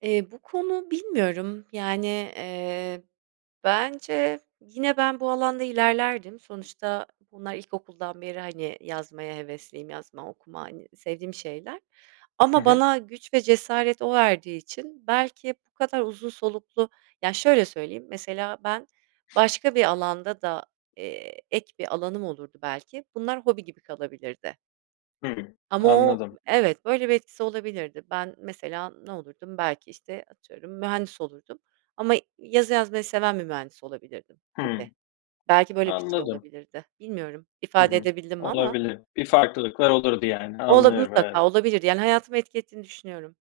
Eee, bu konu bilmiyorum, yani, eee, bence yine ben bu alanda ilerlerdim. Sonuçta bunlar ilkokuldan beri, hani, yazmaya hevesliyim, yazma, okuma, hani, sevdiğim şeyler Hı ama hı. bana güç ve cesaret o verdiği için belki bu kadar uzun soluklu Ya, şöyle söyleyeyim: Mesela ben başka bir alanda da, eee, ek bir alanım olurdu, belki bunlar hobi gibi kalabilirdi. Hı hı. Ama o Anladım. Evet, böyle bir etkisi olabilirdi. Ben mesela ne olurdum, belki, işte, atıyorum, mühendis olurdum ama yazı yazmayı seven bir mühendis olabilirdim gibi. Hımm. Belki böyle bir şey Anladım. olabilirdi. Bilmiyorum, Hı ifade hı. edebildim mi ama. Olabilir, bir farklılıklar olurdu yani. Olur, Anlıyorum, evet. mutlaka olabilirdi. Yani hayatıma etki ettiğini düşünüyorum.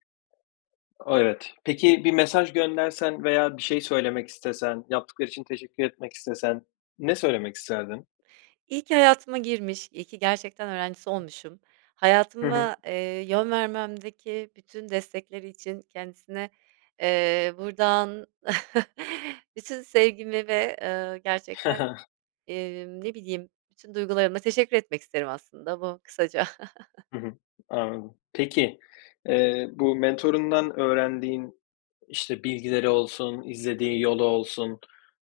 Evet, peki bir mesaj göndersen veya bir şey söylemek istesen, yaptıkları için teşekkür etmek istesen, ne söylemek isterdin? İyi ki hayatıma girmiş, iyi ki gerçekten öğrencisi olmuşum, Hı hı. hayatıma, eee, yön vermemdeki bütün destekleri için kendisine, eee, buradan bütün sevgimi ve, eee, Hı gerçekten, hı. emm, ne bileyim, bütün duygularımla teşekkür etmek isterim. Aslında bu, kısaca. Hı hı, anladım. Peki, eee, bu mentörundan öğrendiğin, işte, bilgileri olsun, izlediği yolu olsun,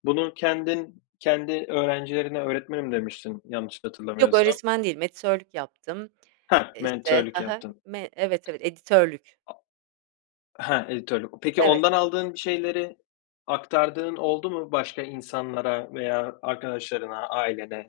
bunu kendin kendi öğrencilerine "Öğretmenim" demiştin, yanlış Yok, hatırlamıyorsam. öğretmen değilim, editörlük yaptım. Ha, Eee, işte. mentörlük Hı hı. yaptın. Me evet, evet, editörlük. a Ha, editörlük. Peki Evet. ondan aldığın şeyleri aktardığın oldu mu başka insanlara veya arkadaşlarına, ailene?